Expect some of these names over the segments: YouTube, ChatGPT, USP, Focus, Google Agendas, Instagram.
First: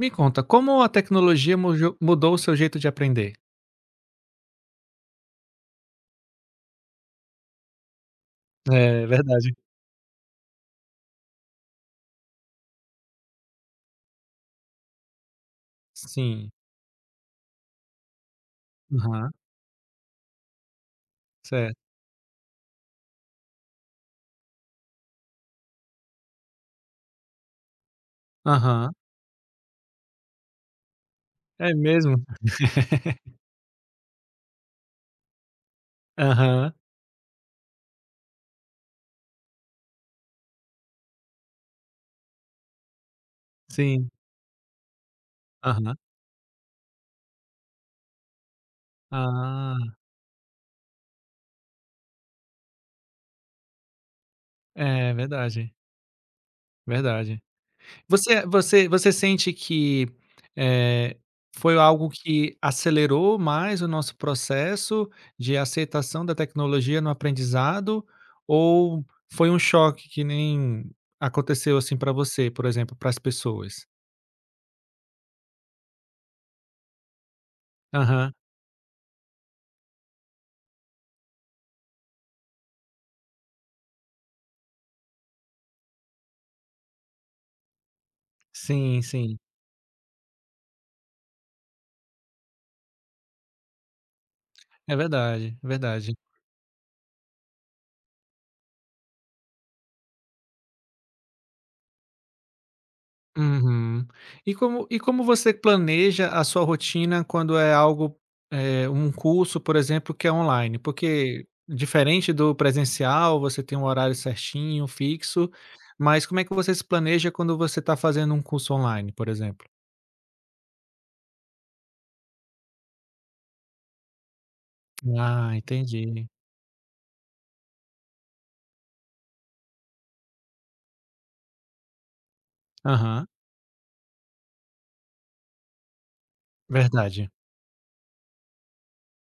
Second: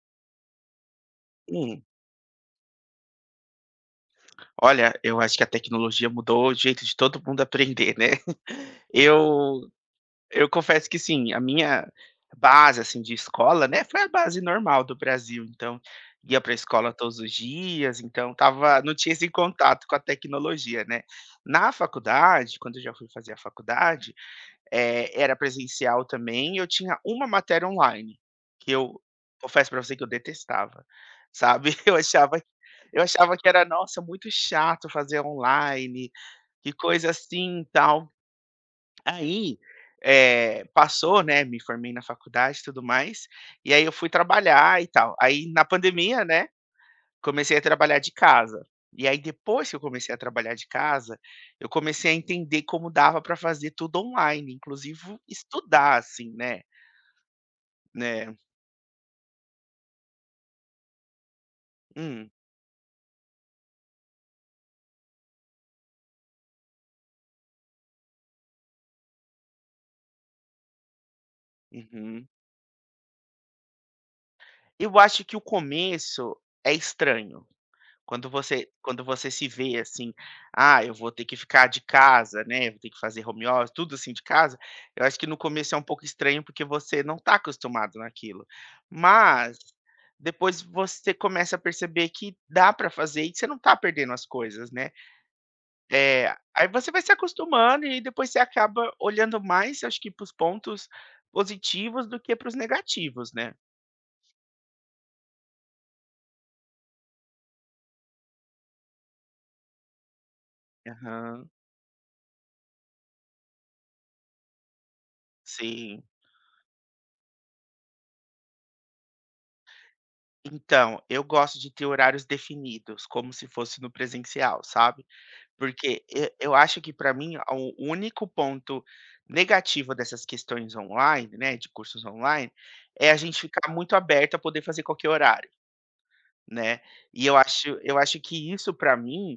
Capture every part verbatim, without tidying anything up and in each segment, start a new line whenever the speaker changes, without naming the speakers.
Me conta, como a tecnologia
Hum.
mujo mudou o seu jeito de aprender?
Olha, eu acho que a tecnologia mudou o jeito de todo mundo aprender, né.
É verdade.
Eu eu confesso que sim, a minha base, assim, de escola, né, foi a base normal do Brasil, então, ia
Sim.
para a escola todos os dias, então tava, não tinha esse
Aham,
contato com a tecnologia, né. Na
certo.
faculdade, quando eu já fui fazer a faculdade, Eh, era presencial também e eu tinha uma matéria online, que
Aham.
eu confesso para você que eu detestava, sabe.
É
Eu
mesmo?
achava eu achava que era, nossa, muito chato fazer online,
Aham,
que coisa assim, e tal. Aí, eh, passou, né, me formei na faculdade e tudo mais, e aí eu fui
sim.
trabalhar e tal. Aí na
Aham.
pandemia, né. Comecei a trabalhar de casa. E aí depois que eu
Ah,
comecei a trabalhar de casa, eu comecei a entender como dava para fazer tudo online,
é
inclusive
verdade,
estudar, assim, né,
verdade.
né.
Você você você sente que, eh, foi algo
Hum,
que acelerou mais o nosso processo de aceitação da tecnologia no aprendizado, ou foi um choque que nem aconteceu, assim, para
uhum.
você, por exemplo, para as pessoas?
Eu acho que o começo é estranho. Quando
Aham.
você quando você se vê assim: "Ah, eu vou ter que ficar de casa, né, vou ter que fazer home office", tudo assim de casa, eu acho que no começo é um pouco estranho, porque você não está acostumado naquilo.
Sim, sim.
Mas depois você começa a perceber que dá para fazer e que você não está perdendo as coisas, né.
É verdade, é verdade.
É, aí você vai se acostumando e depois você acaba olhando mais, acho que para os pontos positivos do que para os negativos, né.
Uhum. E como e como você planeja a sua rotina quando é algo, eh, um curso, por exemplo, que é online? Porque
Aham,
diferente do presencial, você tem um horário certinho, fixo,
sim.
mas como é que você se planeja quando você está fazendo um curso online, por exemplo?
Então, eu gosto de ter horários definidos, como se fosse no presencial, sabe.
Ah,
Porque
entendi.
e eu acho que para mim a o único ponto negativo dessas questões online, né, de cursos online, é a
Aham,
gente ficar muito aberto a poder fazer qualquer horário. Né, e
verdade.
eu acho eu acho que isso para mim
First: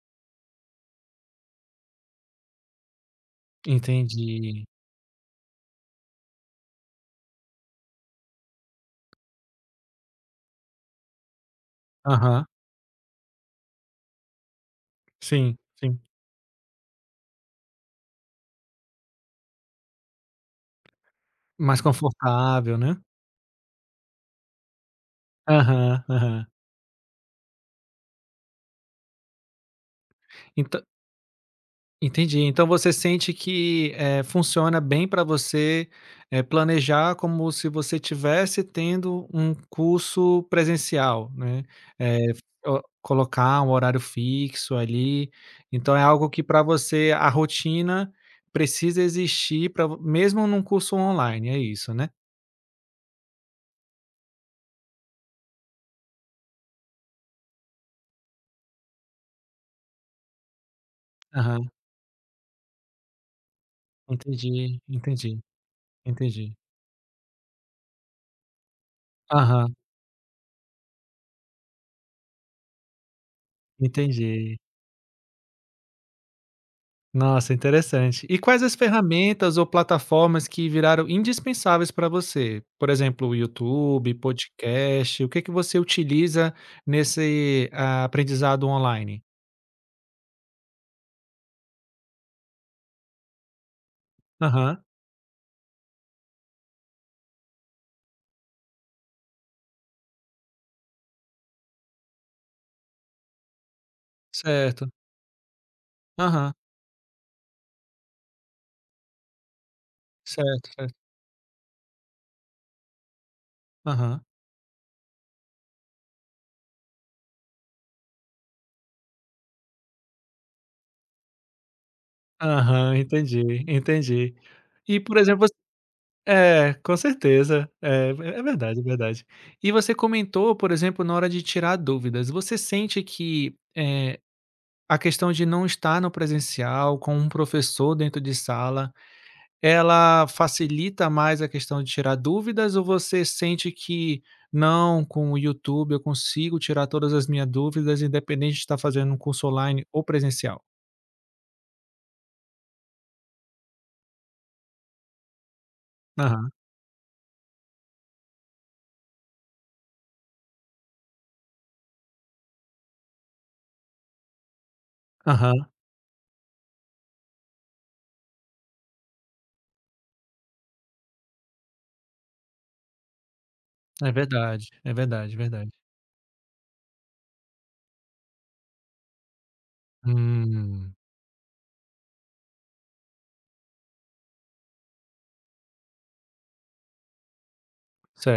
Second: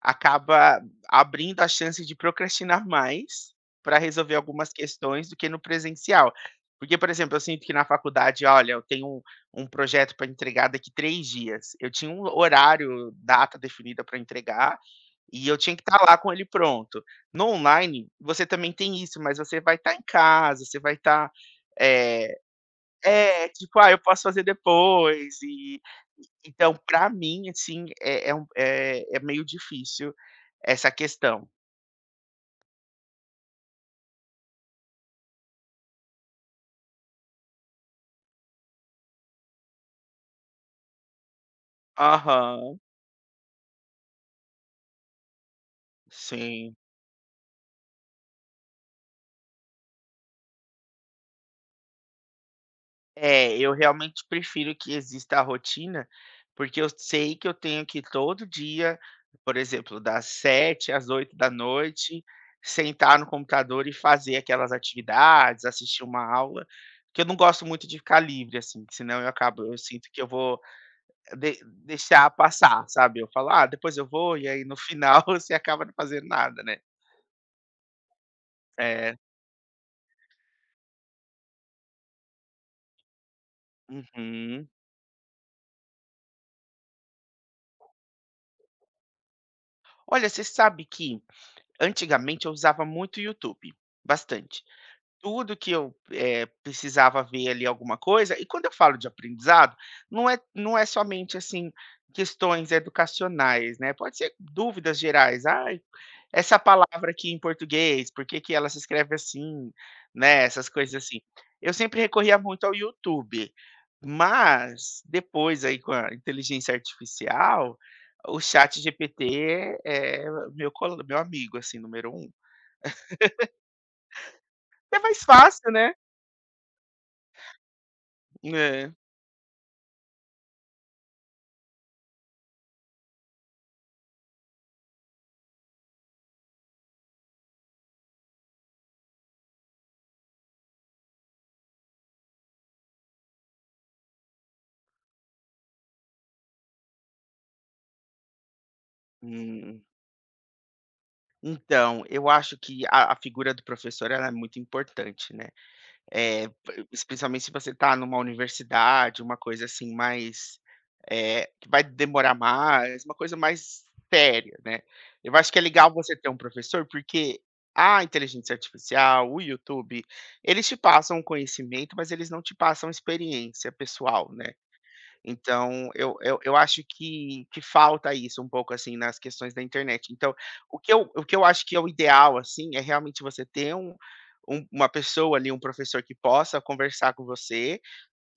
acaba abrindo a chance de procrastinar mais para resolver
Entendi.
algumas questões do que no presencial. Porque, por exemplo, eu sinto que na faculdade, olha, eu tenho um um projeto para entregar daqui três dias. Eu tinha um
Aham,
horário, data definida para entregar, e
sim,
eu tinha que estar
sim.
lá com ele pronto. No online, você também tem isso, mas você vai estar em casa, você vai estar,
Mais confortável, né?
é, tipo: "Ah, eu posso fazer depois", e
Aham,
e-
aham.
então pra mim, assim, é é um é é meio difícil
Então.
essa questão.
Entendi. Então você sente que, eh, funciona bem para você, eh, planejar como se você tivesse tendo um curso presencial, né, eh,
Aham,
o colocar um horário fixo ali, então é algo que para
sim.
você a rotina precisa existir para, mesmo num curso online, é isso, né?
É, eu realmente prefiro que exista a rotina, porque eu sei que eu tenho que todo dia, por exemplo, das sete às oito da
Aham.
noite, sentar no computador e fazer aquelas
Entendi, entendi,
atividades, assistir uma
entendi.
aula, que eu não gosto muito de ficar livre, assim, que senão eu acabo
Aham,
eu sinto que eu vou De deixar passar, sabe. Eu falo: "Ah, depois eu vou", e
entendi.
aí no final você acaba não fazendo nada, né.
Nossa, interessante. E quais as
É.
ferramentas ou plataformas que viraram indispensáveis para você? Por exemplo, o YouTube,
Uhum.
podcast, o que que você utiliza nesse, ah, aprendizado online?
Olha, você sabe que antigamente eu usava muito o YouTube, bastante.
Aham,
Tudo que eu, eh, precisava ver ali alguma coisa. E quando eu falo de aprendizado, não é não é somente, assim, questões educacionais, né, pode ser
certo.
dúvidas gerais. "Ai,
Aham,
essa palavra aqui em português, por que que ela se escreve assim?", né, essas
certo, certo.
coisas assim. Eu sempre recorria muito ao YouTube,
Aham.
mas depois aí com a inteligência artificial, o ChatGPT é meu cole meu amigo, assim, número um.
Aham, entendi, entendi. E,
É
por
mais
exemplo, você
fácil, né.
é, com certeza. É, é verdade, é
É.
verdade. E você comentou, por exemplo, na hora de tirar dúvidas, você sente que, eh, a questão de não estar no presencial, com um professor dentro de sala, ela facilita mais a questão de tirar dúvidas ou você sente que: "Não, com o YouTube eu consigo tirar todas as minhas dúvidas, independente de estar fazendo um curso
Hum.
online ou presencial"?
Então, eu acho que a a figura do professor ela é muito importante, né. Eh,
Aham,
p Especialmente se você está numa universidade, uma coisa assim mais, eh, que vai demorar mais, uma coisa mais séria, né. Eu acho que é
aham.
legal você ter um professor, porque a inteligência artificial, o YouTube, eles te passam conhecimento, mas eles não te passam experiência
É
pessoal, né.
verdade, é verdade, é verdade.
Então, eu eu eu acho que que falta isso um pouco, assim, nas questões da internet. Então, o que
Hum,
eu o que eu acho que é o ideal, assim, é realmente você ter um um uma pessoa ali, um professor que possa conversar com você,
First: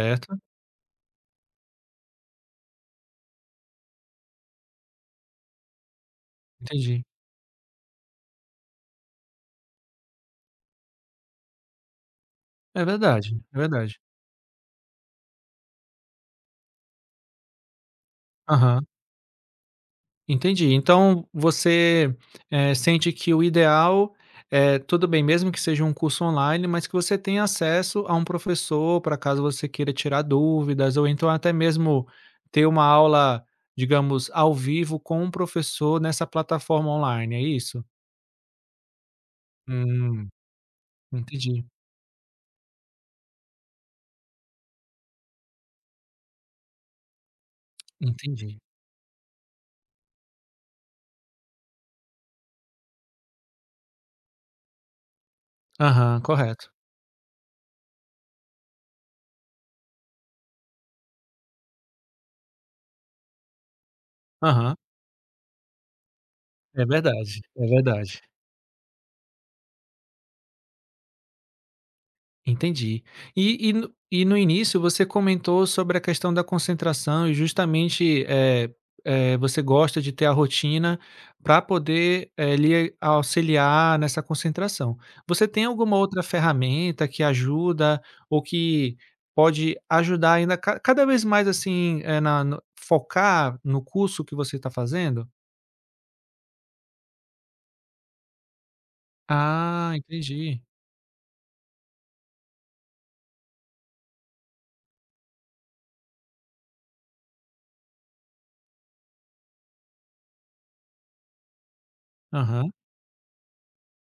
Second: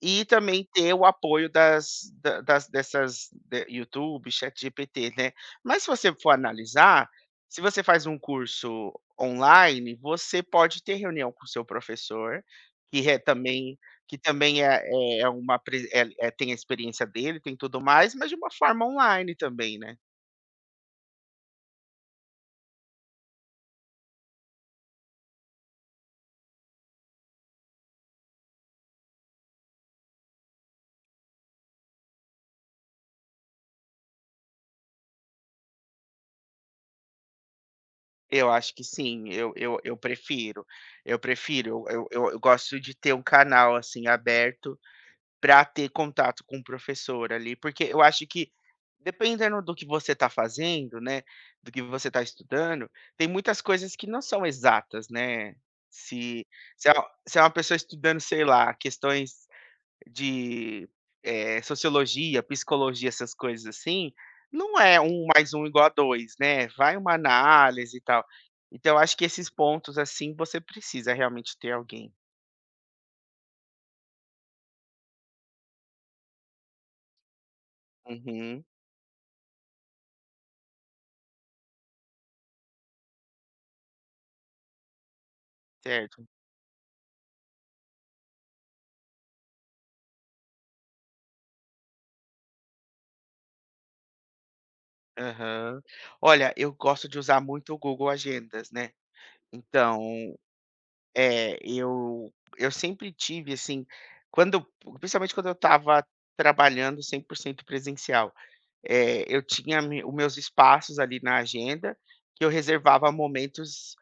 e também ter o apoio das da das dessas de YouTube, ChatGPT, né. Mas se você for
entendi.
analisar, se você faz um curso online, você pode ter reunião com o seu professor,
É
que é
verdade, é
também
verdade.
que também é é é uma pre é é tem a experiência dele, tem tudo mais, mas de uma forma
Aham.
online também, né.
Entendi. Então você, eh, sente que o ideal é, tudo bem, mesmo que seja um curso online, mas que você tenha acesso a um professor para caso você queira tirar dúvidas, ou então até mesmo ter uma aula, digamos, ao vivo com um professor nessa plataforma online, é isso?
Eu acho que sim, eu eu eu
Hum,
prefiro, eu
entendi,
prefiro, eu eu eu eu gosto de ter um canal, assim, aberto para ter contato com o professor ali, porque eu acho que
entendi.
dependendo do que você está fazendo, né, do que você está estudando, tem muitas coisas que não são exatas, né.
Aham,
Se
correto.
se é se é uma pessoa estudando, sei lá, questões de, eh, sociologia, psicologia, essas coisas assim,
Aham,
não é um mais um igual a dois, né,
é
vai uma
verdade, é
análise e
verdade.
tal. Então eu acho que esses pontos, assim, você precisa realmente ter alguém.
Entendi. E e no e no início você comentou sobre a questão da concentração e justamente,
Uhum,
eh eh, você gosta de ter a rotina para poder, eh, lhe auxiliar nessa concentração. Você tem alguma outra
certo.
ferramenta que ajuda ou que pode ajudar ainda ca cada vez mais, assim, eh, na no focar no curso que você está fazendo?
Aham. Olha, eu gosto de usar muito o Google Agendas, né.
Ah,
Então,
entendi.
eh, eu eu sempre tive, assim, quando principalmente quando eu estava trabalhando cem por cento presencial. Eh, eu tinha me os meus espaços ali na agenda, que eu
Aham,
reservava momentos,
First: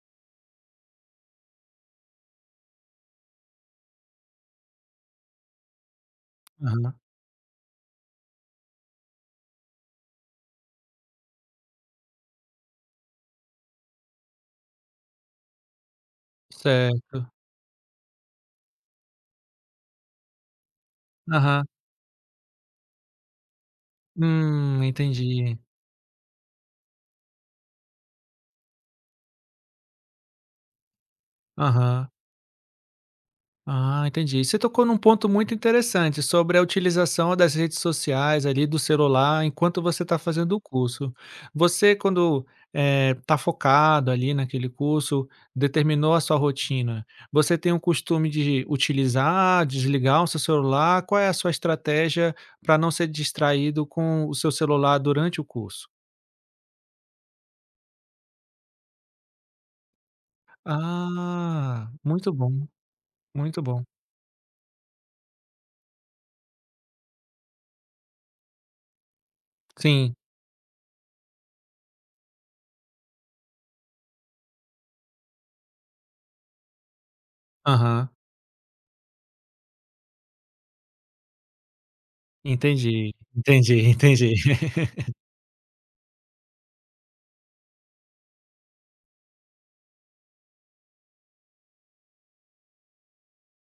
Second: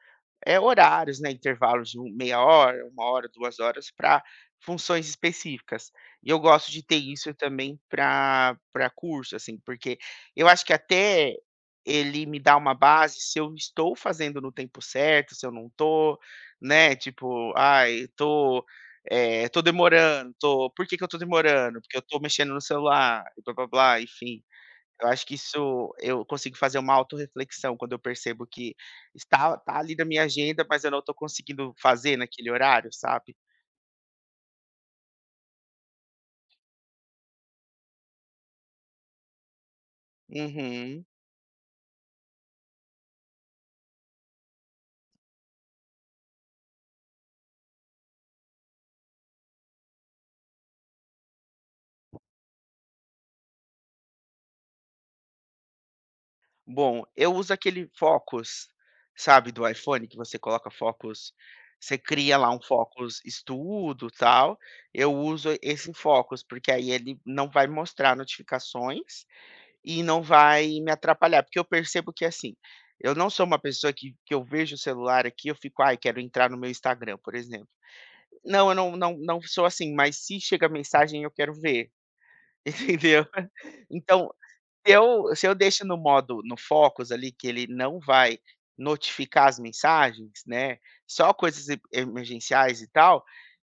eh, horários, né, intervalos de um meia hora, uma hora, duas horas para funções específicas. E eu gosto de
aham.
ter isso também para para curso, assim, porque eu acho que até ele me dá uma base se eu estou fazendo no tempo certo, se eu não tô, né,
Certo.
tipo: "Ai, tô, eh, tô demorando, tô por que que eu tô
Aham.
demorando? Porque eu tô mexendo no celular", e blá-blá-blá, enfim.
Hum,
Eu acho que
entendi.
isso eu consigo fazer uma autorreflexão quando eu percebo que está tá ali na minha agenda, mas eu não estou conseguindo
Aham.
fazer naquele horário, sabe.
Ah, entendi. E você tocou num ponto muito interessante sobre a utilização das redes sociais ali do celular enquanto você está fazendo o
Uhum.
curso. Você, quando está focado ali naquele curso, determinou a sua rotina. Você tem o costume de utilizar, desligar o seu celular? Qual é a sua estratégia para não ser distraído com o seu celular durante o curso?
Bom, eu uso aquele Focus, sabe, do iPhone, que você coloca Focus,
Ah,
você
muito
cria lá um
bom,
Focus
muito bom.
Estudo, tal. Eu uso esse Focus, porque aí ele não vai mostrar notificações, e
Sim,
não vai me atrapalhar, porque eu percebo que, assim, eu não sou uma pessoa que que eu vejo o celular aqui, eu fico: "Ai, quero entrar no meu Instagram", por exemplo.
aham.
Não, eu não não não sou assim, mas se chega mensagem, eu quero ver,
Entendi,
entendeu?
entendi,
Então,
entendi.
se eu se eu deixo no modo no Focus ali, que ele não vai notificar as mensagens, né, só coisas e emergenciais e tal,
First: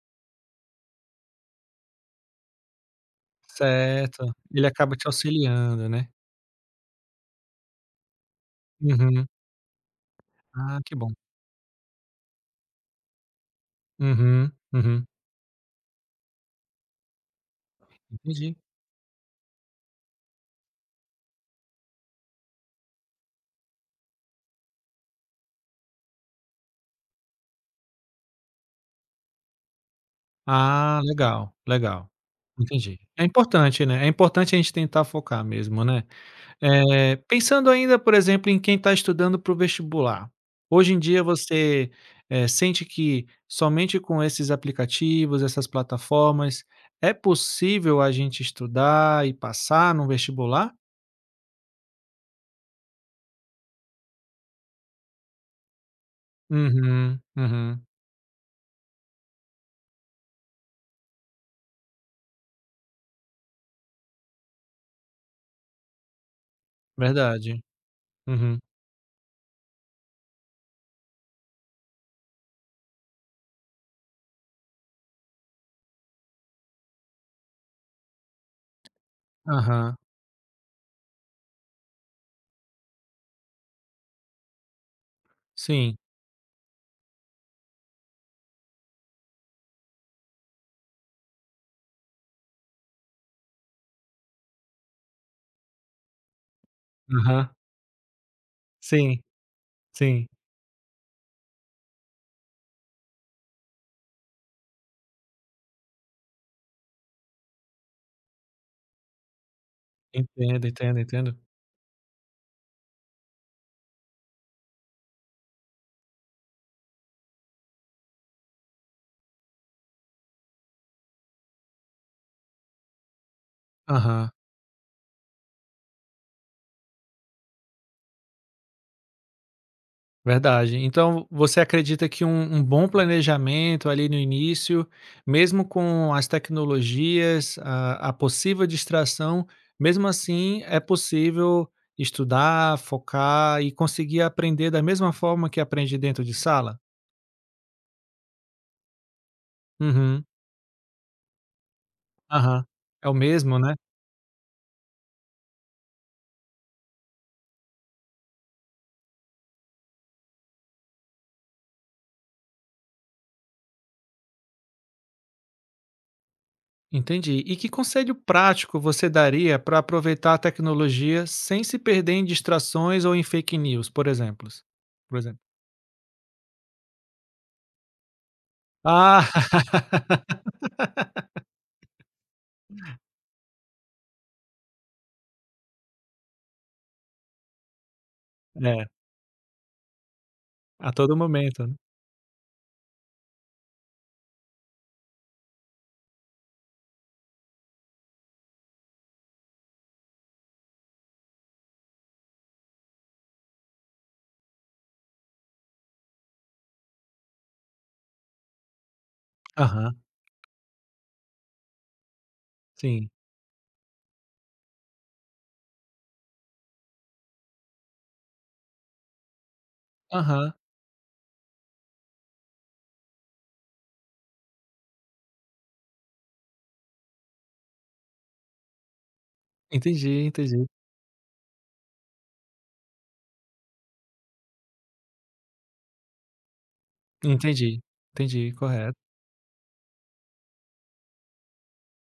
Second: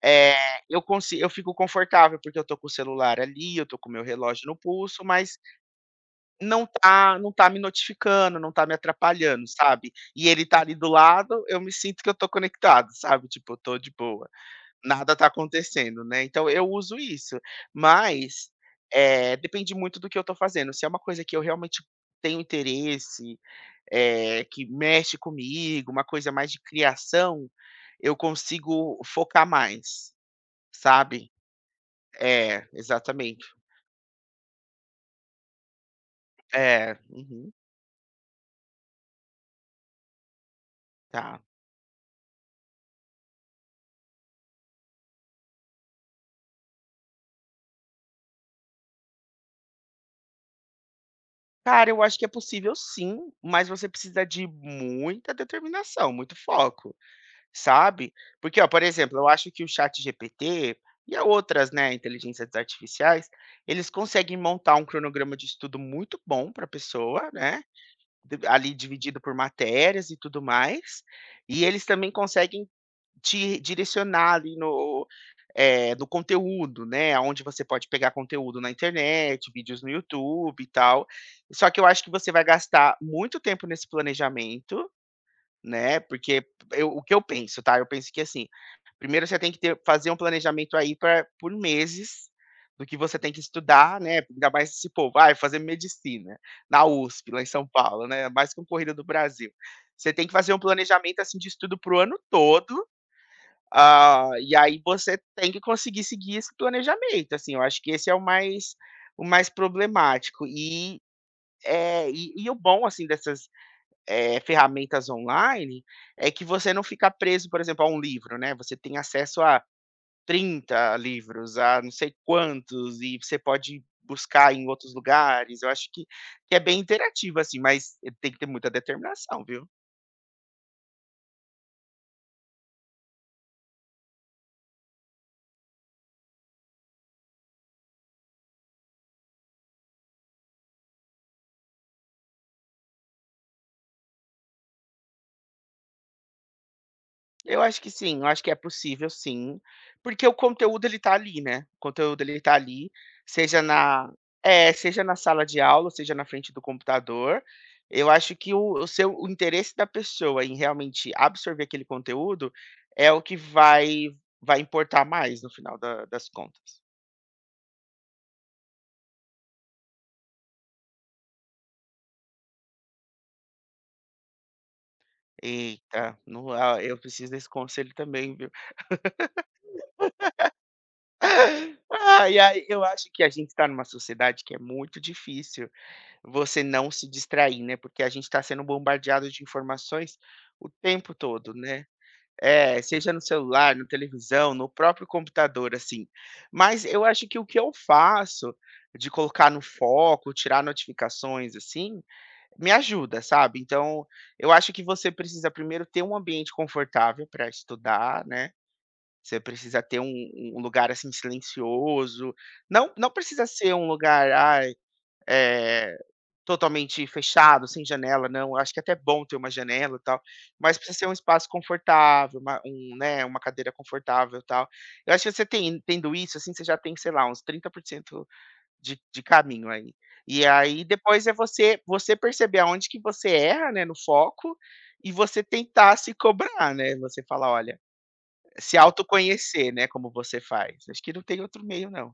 é eu consi eu fico confortável, porque eu tô com o celular ali, eu tô com o meu
Certo.
relógio no
Ele acaba
pulso,
te
mas
auxiliando, né.
não tá não tá me notificando, não tá me
Uhum.
atrapalhando, sabe. E ele tá ali
Ah,
do
que bom.
lado, eu me sinto que eu tô conectado, sabe, tipo, eu tô de boa,
Uhum, uhum.
nada tá acontecendo, né. Então eu uso isso, mas,
Entendi.
eh, depende muito do que eu tô fazendo, se é uma coisa que eu realmente tenho interesse, eh, que mexe comigo, uma coisa mais de criação, eu consigo focar mais,
Ah,
sabe.
legal, legal.
É,
Entendi. É
exatamente.
importante, né, é importante a gente tentar focar mesmo, né.
É,
Eh,
uhum,
pensando ainda, por exemplo, em quem está estudando para o vestibular. Hoje em dia
tá.
você, eh, sente que somente com esses aplicativos, essas plataformas, é possível a gente estudar e passar no vestibular?
Cara, eu acho que é possível sim, mas você precisa de muita determinação, muito foco,
Uhum, uhum.
sabe. Porque, ó, por exemplo, eu acho que o Chat ChatGPT e a outras, né, inteligências artificiais, eles conseguem montar um cronograma de estudo muito bom para a pessoa,
Verdade.
né, d
Uhum.
ali dividido por matérias e tudo mais, e eles também conseguem te direcionar ali no eh, do conteúdo, né, aonde você pode pegar conteúdo na internet, vídeos no
Aham.
YouTube e tal. Só que eu acho que você vai gastar muito tempo nesse planejamento,
Sim.
né, porque eu o que eu penso, tá, eu penso que, assim, primeiro você tem que ter fazer um planejamento aí pra por meses do que você tem que estudar, né, ainda mais se pô, vai fazer medicina na U S P, lá em
Aham.
São Paulo, né, mais concorrida do
Sim,
Brasil. Você tem
sim.
que fazer um planejamento, assim, de estudo pro ano todo. Ah, e aí você tem que conseguir seguir esse planejamento, assim, eu acho que esse é o mais o mais problemático.
Entendo, entendo,
E,
entendo.
eh, e e o bom, assim, dessas, eh, ferramentas online, é que você não fica preso, por exemplo, a um livro, né, você tem acesso a trinta livros, a não sei quantos, e você pode
Aham.
buscar em outros lugares, eu acho que que é bem interativo, assim, mas eh, tem que ter muita determinação, viu.
Verdade. Então você acredita que um um bom planejamento ali no início, mesmo com as tecnologias, a a possível distração, mesmo assim é possível estudar, focar e conseguir aprender da mesma forma que aprende dentro de sala?
Eu acho que sim, eu acho que é possível sim, porque
Uhum.
o conteúdo ele tá ali, né, o conteúdo ele tá
Aham.
ali,
É o mesmo,
seja
né?
na é, seja na sala de aula, seja na frente do computador, eu acho que o o seu o interesse da pessoa em realmente absorver aquele conteúdo, é o que vai vai importar mais no final da das contas.
Entendi. E que conselho prático você daria para aproveitar a tecnologia sem se perder em distrações ou em fake news, por exemplo? Por exemplo.
Eita, no ah, eu preciso desse conselho também, viu.
Ah,
Ai, ai, eu acho que a gente está numa sociedade que é muito difícil você não se distrair, né, porque a gente está sendo
é,
bombardeado de informações o
a
tempo
todo
todo,
momento, né.
né. É, seja no celular, na televisão, no próprio computador, assim. Mas eu acho que o que eu faço de colocar no foco, tirar notificações, assim, me ajuda, sabe. Então, eu acho que você precisa primeiro ter um ambiente confortável para estudar, né, você precisa
Aham,
ter um um lugar, assim, silencioso, não não
sim.
precisa ser um lugar, ai, eh totalmente fechado, sem janela, não. Eu acho que é até bom ter uma janela e tal,
Aham,
mas precisa ser um espaço confortável, uma um, né, uma cadeira confortável e tal. Eu acho que você tem tendo isso, assim, você já tem, sei lá, uns trinta por cento de de caminho aí.
entendi,
E
entendi.
aí depois é você você perceber aonde que você erra, né, no foco, e você tentar se cobrar, né, você falar: "Olha",
Entendi, entendi,
se
correto.
autoconhecer, né, como você faz. Acho que não tem outro meio não.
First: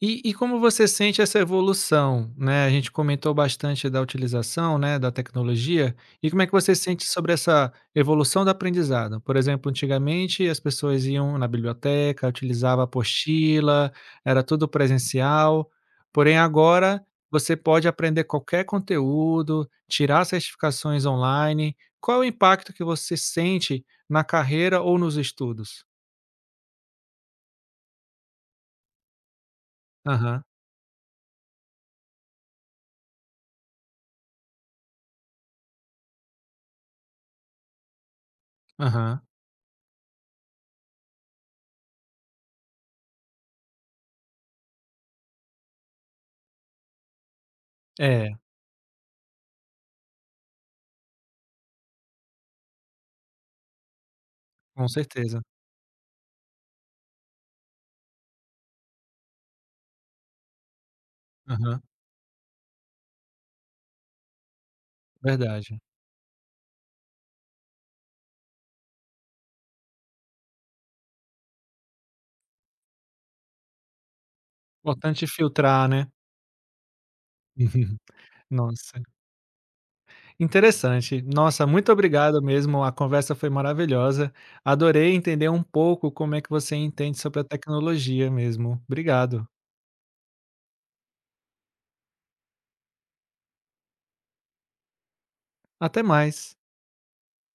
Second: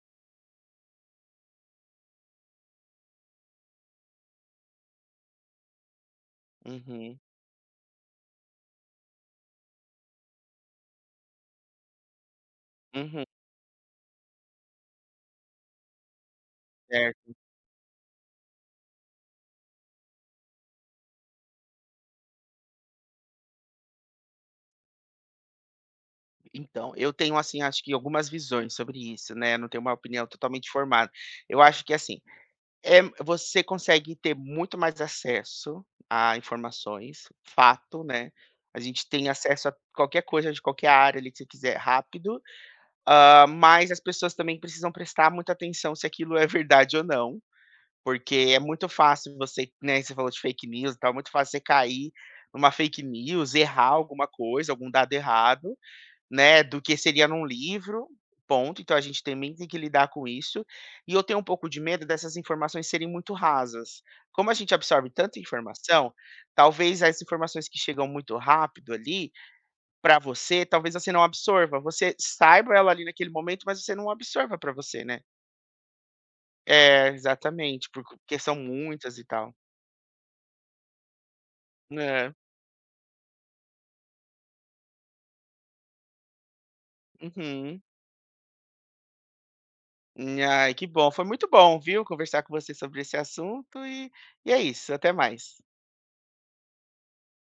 E e como você sente essa evolução, né, a gente comentou bastante da utilização, né, da tecnologia, e como é que você sente
Uhum,
sobre essa evolução do aprendizado? Por exemplo, antigamente as pessoas iam na biblioteca, utilizava
uhum.
apostila, era tudo presencial, porém agora
Certo.
você pode aprender qualquer conteúdo, tirar certificações online. Qual é o impacto que você sente na carreira ou nos estudos?
Então, eu tenho, assim, acho que algumas visões sobre isso, né, não tenho uma opinião
Aham,
totalmente formada. Eu acho que, assim, é você consegue ter muito mais acesso a informações, fato, né, a gente
aham.
tem acesso a qualquer coisa de qualquer área ali que você quiser rápido, ah mas as pessoas também precisam prestar muita atenção se aquilo é verdade ou não,
É,
porque é muito fácil você, né, você falou de fake news e tal, é muito fácil você cair numa fake news, errar alguma coisa,
com
algum dado
certeza.
errado, né, do que seria num livro, ponto, então a gente também tem que lidar com isso. E eu tenho um pouco de
Aham.
medo dessas informações serem muito rasas. Como a gente absorve tanta
Verdade.
informação, talvez as informações que chegam muito rápido ali para você, talvez você não absorva. Você saiba ela ali naquele momento, mas você não absorva para você, né.
Importante filtrar, né.
É, exatamente, por porque são
Nossa,
muitas e tal.
interessante. Nossa, muito
É,
obrigado mesmo, a conversa foi maravilhosa. Adorei entender um pouco como é que você entende sobre a
uhum.
tecnologia mesmo. Obrigado.
Ai, que bom, foi muito bom, viu, conversar com você sobre esse assunto e e é isso, até mais.
Até mais.